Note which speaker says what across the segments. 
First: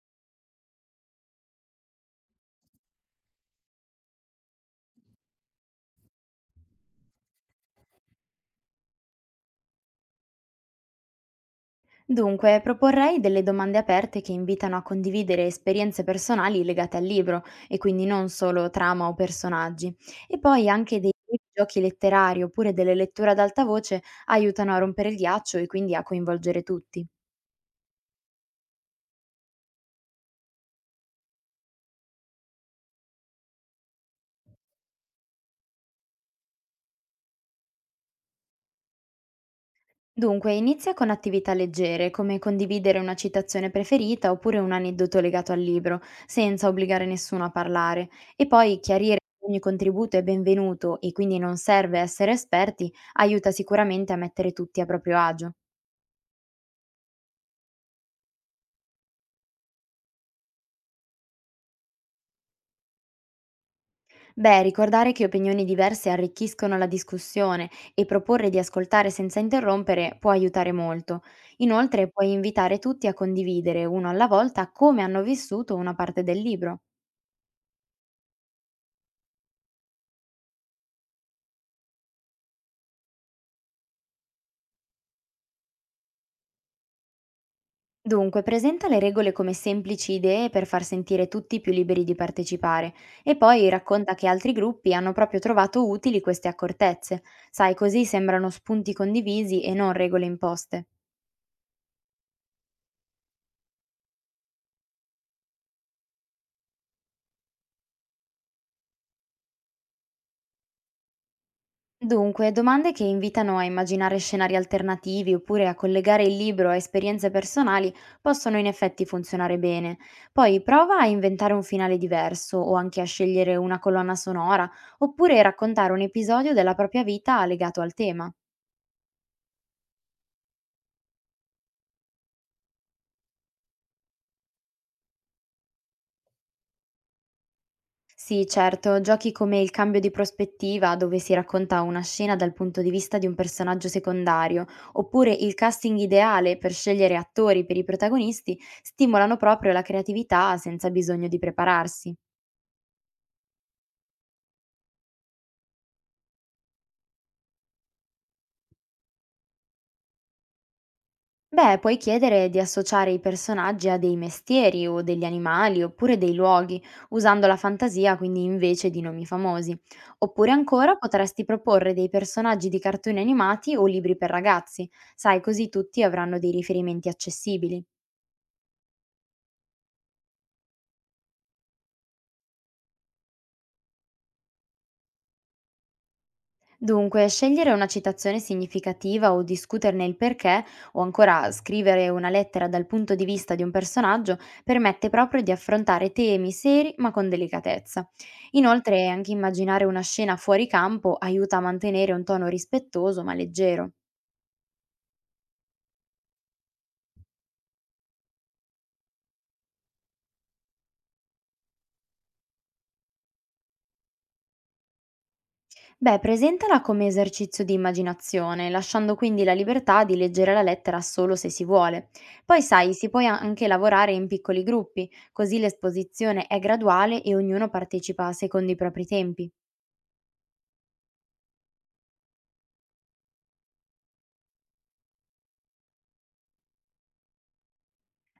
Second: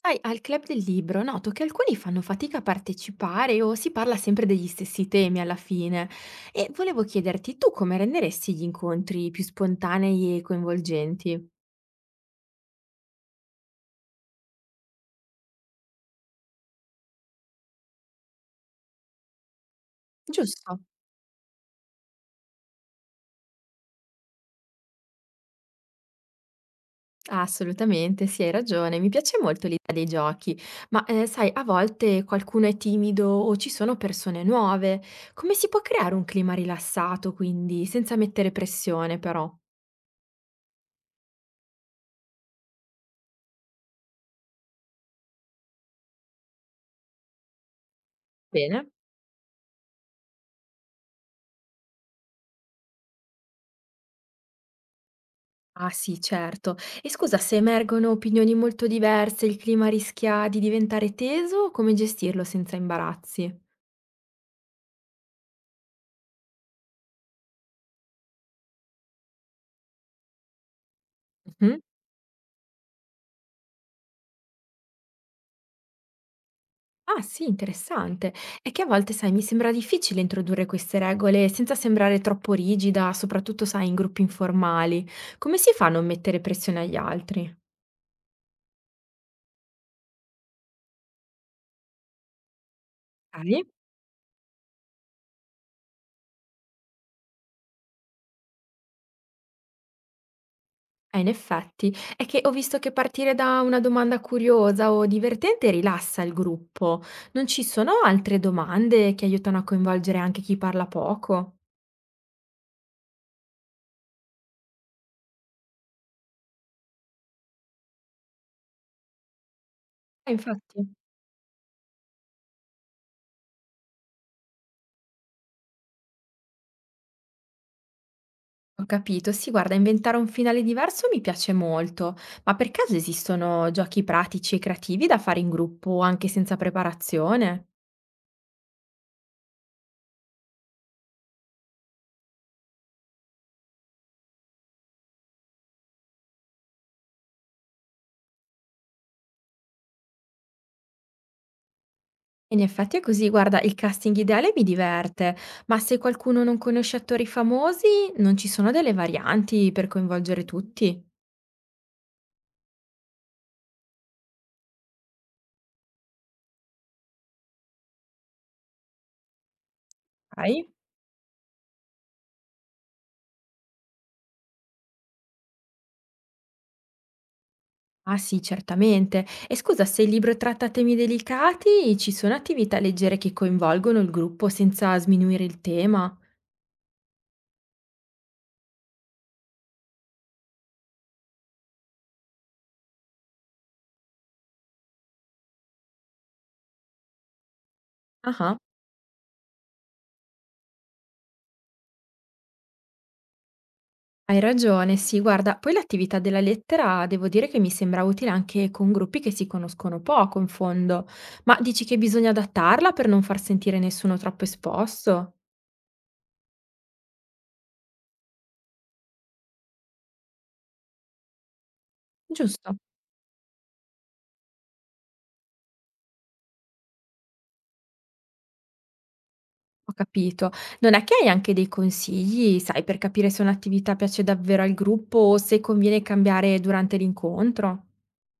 Speaker 1: Sai, al club del libro noto che alcuni fanno fatica a partecipare o si parla sempre degli stessi temi alla fine. E volevo chiederti, tu come renderesti gli incontri più spontanei e coinvolgenti?
Speaker 2: Dunque, proporrei delle domande aperte che invitano a condividere esperienze personali legate al libro e quindi non solo trama o personaggi. E poi
Speaker 1: Giusto.
Speaker 2: anche dei giochi letterari oppure delle letture ad alta voce aiutano a rompere il ghiaccio e quindi a coinvolgere tutti.
Speaker 1: Assolutamente, sì, hai ragione. Mi piace molto l'idea dei giochi, ma sai, a volte qualcuno è timido o ci sono persone nuove. Come si può creare un clima rilassato, quindi, senza mettere pressione, però?
Speaker 2: Dunque, inizia con attività leggere, come condividere una citazione preferita oppure un aneddoto legato al libro, senza obbligare nessuno a parlare, e poi
Speaker 1: Bene.
Speaker 2: chiarire che ogni contributo è benvenuto e quindi non serve essere esperti, aiuta sicuramente a mettere tutti a proprio agio.
Speaker 1: Ah sì, certo. E scusa, se emergono opinioni molto diverse, il clima rischia di diventare teso, come gestirlo senza imbarazzi?
Speaker 2: Beh, ricordare che opinioni diverse arricchiscono la discussione e proporre di ascoltare senza interrompere può aiutare molto.
Speaker 1: Mhm.
Speaker 2: Inoltre, puoi invitare tutti a condividere uno alla volta come hanno vissuto una parte del libro.
Speaker 1: Ah sì, interessante. È che a volte, sai, mi sembra difficile introdurre queste regole senza sembrare troppo rigida, soprattutto, sai, in gruppi informali. Come si fa a non mettere pressione agli altri?
Speaker 2: Dunque, presenta le regole come semplici idee per far sentire tutti più liberi di partecipare e
Speaker 1: Ok?
Speaker 2: poi racconta che altri gruppi hanno proprio trovato utili queste accortezze. Sai, così sembrano spunti condivisi e non regole imposte.
Speaker 1: In effetti, è che ho visto che partire da una domanda curiosa o divertente rilassa il gruppo. Non ci sono altre domande che aiutano a coinvolgere anche chi parla poco?
Speaker 2: Dunque, domande che invitano a immaginare scenari alternativi oppure a collegare il libro a esperienze personali possono in effetti funzionare bene. Poi
Speaker 1: Infatti,
Speaker 2: prova a inventare un finale diverso o anche a scegliere una colonna sonora oppure raccontare un episodio della propria vita legato al tema.
Speaker 1: ho capito. Sì, guarda, inventare un finale diverso mi piace molto, ma per caso esistono giochi pratici e creativi da fare in gruppo anche senza preparazione?
Speaker 2: Sì, certo, giochi come Il cambio di prospettiva, dove si racconta una scena dal punto di vista di un personaggio secondario, oppure il casting ideale per scegliere attori per i protagonisti, stimolano proprio la creatività senza bisogno di prepararsi.
Speaker 1: In effetti è così, guarda, il casting ideale mi diverte, ma se qualcuno non conosce attori famosi, non ci sono delle varianti per coinvolgere tutti?
Speaker 2: Beh, puoi chiedere di associare i personaggi a dei mestieri o degli animali oppure dei luoghi, usando la fantasia quindi invece di nomi famosi. Oppure
Speaker 1: Okay.
Speaker 2: ancora potresti proporre dei personaggi di cartoni animati o libri per ragazzi, sai, così tutti avranno dei riferimenti accessibili.
Speaker 1: Ah sì, certamente. E scusa, se il libro tratta temi delicati, ci sono attività leggere che coinvolgono il gruppo senza sminuire il tema?
Speaker 2: Dunque, scegliere una citazione significativa o discuterne il perché, o ancora scrivere una lettera dal punto di vista di un personaggio, permette proprio di affrontare temi seri ma con delicatezza.
Speaker 1: Ah-ah.
Speaker 2: Inoltre, anche immaginare una scena fuori campo aiuta a mantenere un tono rispettoso ma leggero.
Speaker 1: Hai ragione, sì, guarda, poi l'attività della lettera devo dire che mi sembra utile anche con gruppi che si conoscono poco, in fondo. Ma dici che bisogna adattarla per non far sentire nessuno troppo esposto?
Speaker 2: Beh, presentala come esercizio di immaginazione, lasciando quindi la libertà di leggere la lettera solo se si vuole. Poi,
Speaker 1: Giusto,
Speaker 2: sai, si può anche lavorare in piccoli gruppi, così l'esposizione è graduale e ognuno partecipa secondo i propri tempi.
Speaker 1: ho capito. Non è che hai anche dei consigli, sai, per capire se un'attività piace davvero al gruppo o se conviene cambiare durante l'incontro?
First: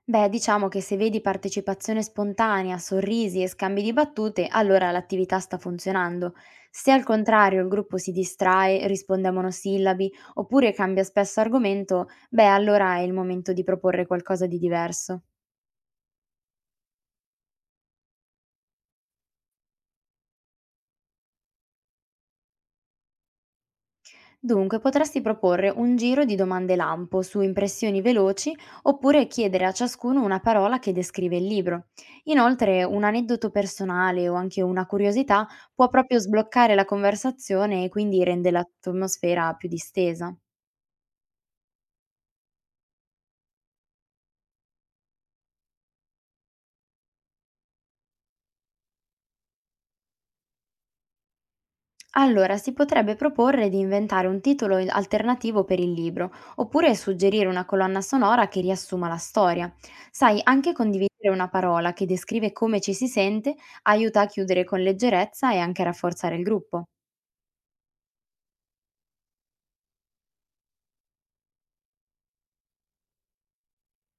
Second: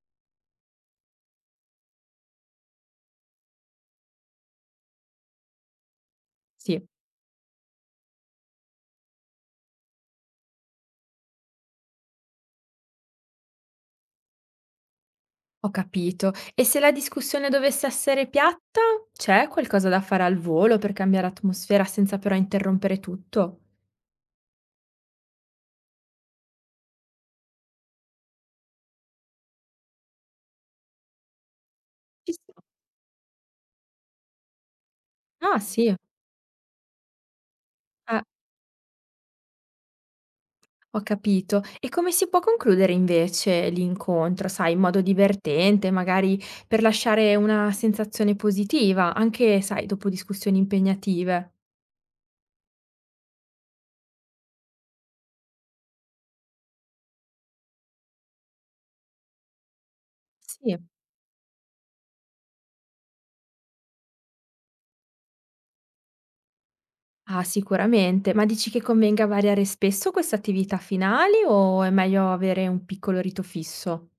Speaker 2: Beh, diciamo che se vedi partecipazione spontanea, sorrisi e scambi di battute, allora l'attività sta funzionando.
Speaker 1: Sì,
Speaker 2: Se al contrario il gruppo si distrae, risponde a monosillabi oppure cambia spesso argomento, beh, allora è il momento di proporre qualcosa di diverso.
Speaker 1: ho capito. E se la discussione dovesse essere piatta, c'è qualcosa da fare al volo per cambiare atmosfera senza però interrompere tutto?
Speaker 2: Dunque, potresti proporre un giro di domande lampo su impressioni veloci oppure chiedere a ciascuno una parola che descrive il libro.
Speaker 1: Ci sta.
Speaker 2: Inoltre, un aneddoto personale o anche una curiosità
Speaker 1: Ah, sì,
Speaker 2: può proprio sbloccare la conversazione e quindi rende l'atmosfera più distesa.
Speaker 1: ho capito. E come si può concludere invece l'incontro, sai, in modo divertente, magari per lasciare una sensazione positiva, anche, sai, dopo discussioni impegnative?
Speaker 2: Allora, si potrebbe proporre di inventare un alternativo per il libro, oppure suggerire una colonna sonora che riassuma la storia. Sai, anche
Speaker 1: Sì.
Speaker 2: condividere una parola che descrive come ci si sente aiuta a chiudere con leggerezza e anche a rafforzare il gruppo.
Speaker 1: Ah, sicuramente. Ma dici che convenga variare spesso queste attività finali o è meglio avere un piccolo rito fisso?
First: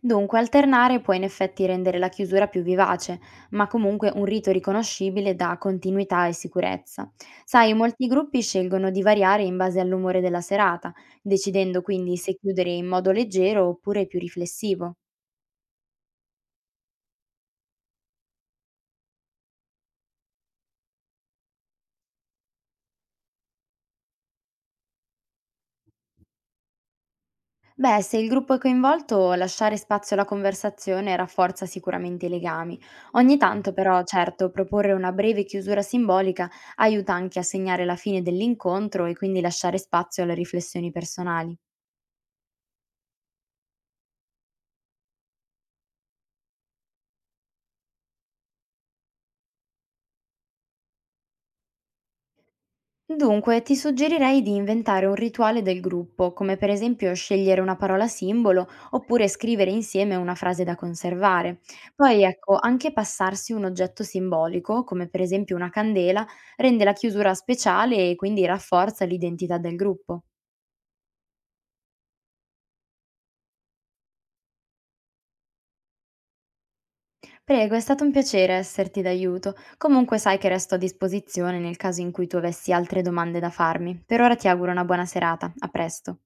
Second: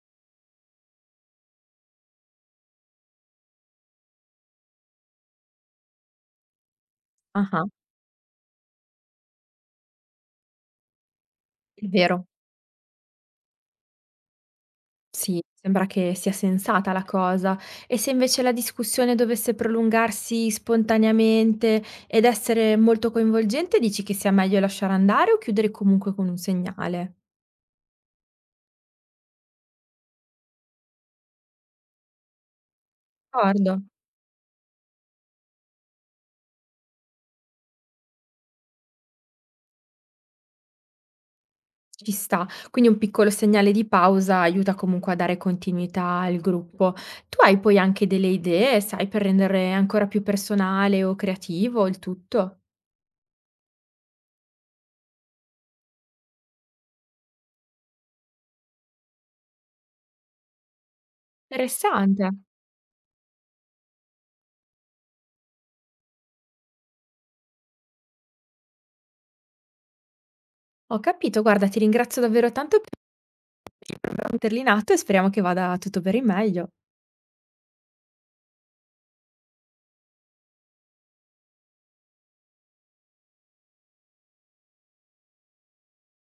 Speaker 2: Dunque, alternare può in effetti rendere la chiusura più vivace, ma comunque un rito riconoscibile dà continuità e sicurezza.
Speaker 1: Ah.
Speaker 2: Sai, molti gruppi scelgono di variare in base all'umore della serata, decidendo
Speaker 1: È
Speaker 2: quindi
Speaker 1: vero,
Speaker 2: se chiudere in modo leggero oppure più riflessivo.
Speaker 1: sì, sembra che sia sensata la cosa. E se invece la discussione dovesse prolungarsi spontaneamente ed essere molto coinvolgente, dici che sia meglio lasciare andare o chiudere comunque con un segnale?
Speaker 2: Beh, se il gruppo è coinvolto, lasciare spazio alla conversazione rafforza sicuramente i legami. Ogni tanto,
Speaker 1: D'accordo,
Speaker 2: però, certo, proporre una breve chiusura simbolica aiuta anche a segnare la fine dell'incontro e quindi lasciare spazio alle riflessioni personali.
Speaker 1: ci sta. Quindi un piccolo segnale di pausa aiuta comunque a dare continuità al gruppo. Tu hai poi anche delle idee, sai, per rendere ancora più personale o creativo il tutto?
Speaker 2: Dunque, ti suggerirei di inventare un rituale del gruppo, come per esempio scegliere una parola simbolo oppure scrivere insieme una frase da conservare. Poi,
Speaker 1: Interessante.
Speaker 2: ecco, anche passarsi un oggetto simbolico, come per esempio una candela, rende la chiusura speciale e quindi rafforza l'identità del gruppo.
Speaker 1: Ho capito, guarda, ti ringrazio davvero tanto metterli in atto e speriamo che vada tutto per il meglio.
Speaker 2: Prego, è stato un piacere esserti d'aiuto. Comunque sai che resto a disposizione nel caso in cui tu avessi altre domande da farmi. Per ora ti auguro una buona serata. A presto.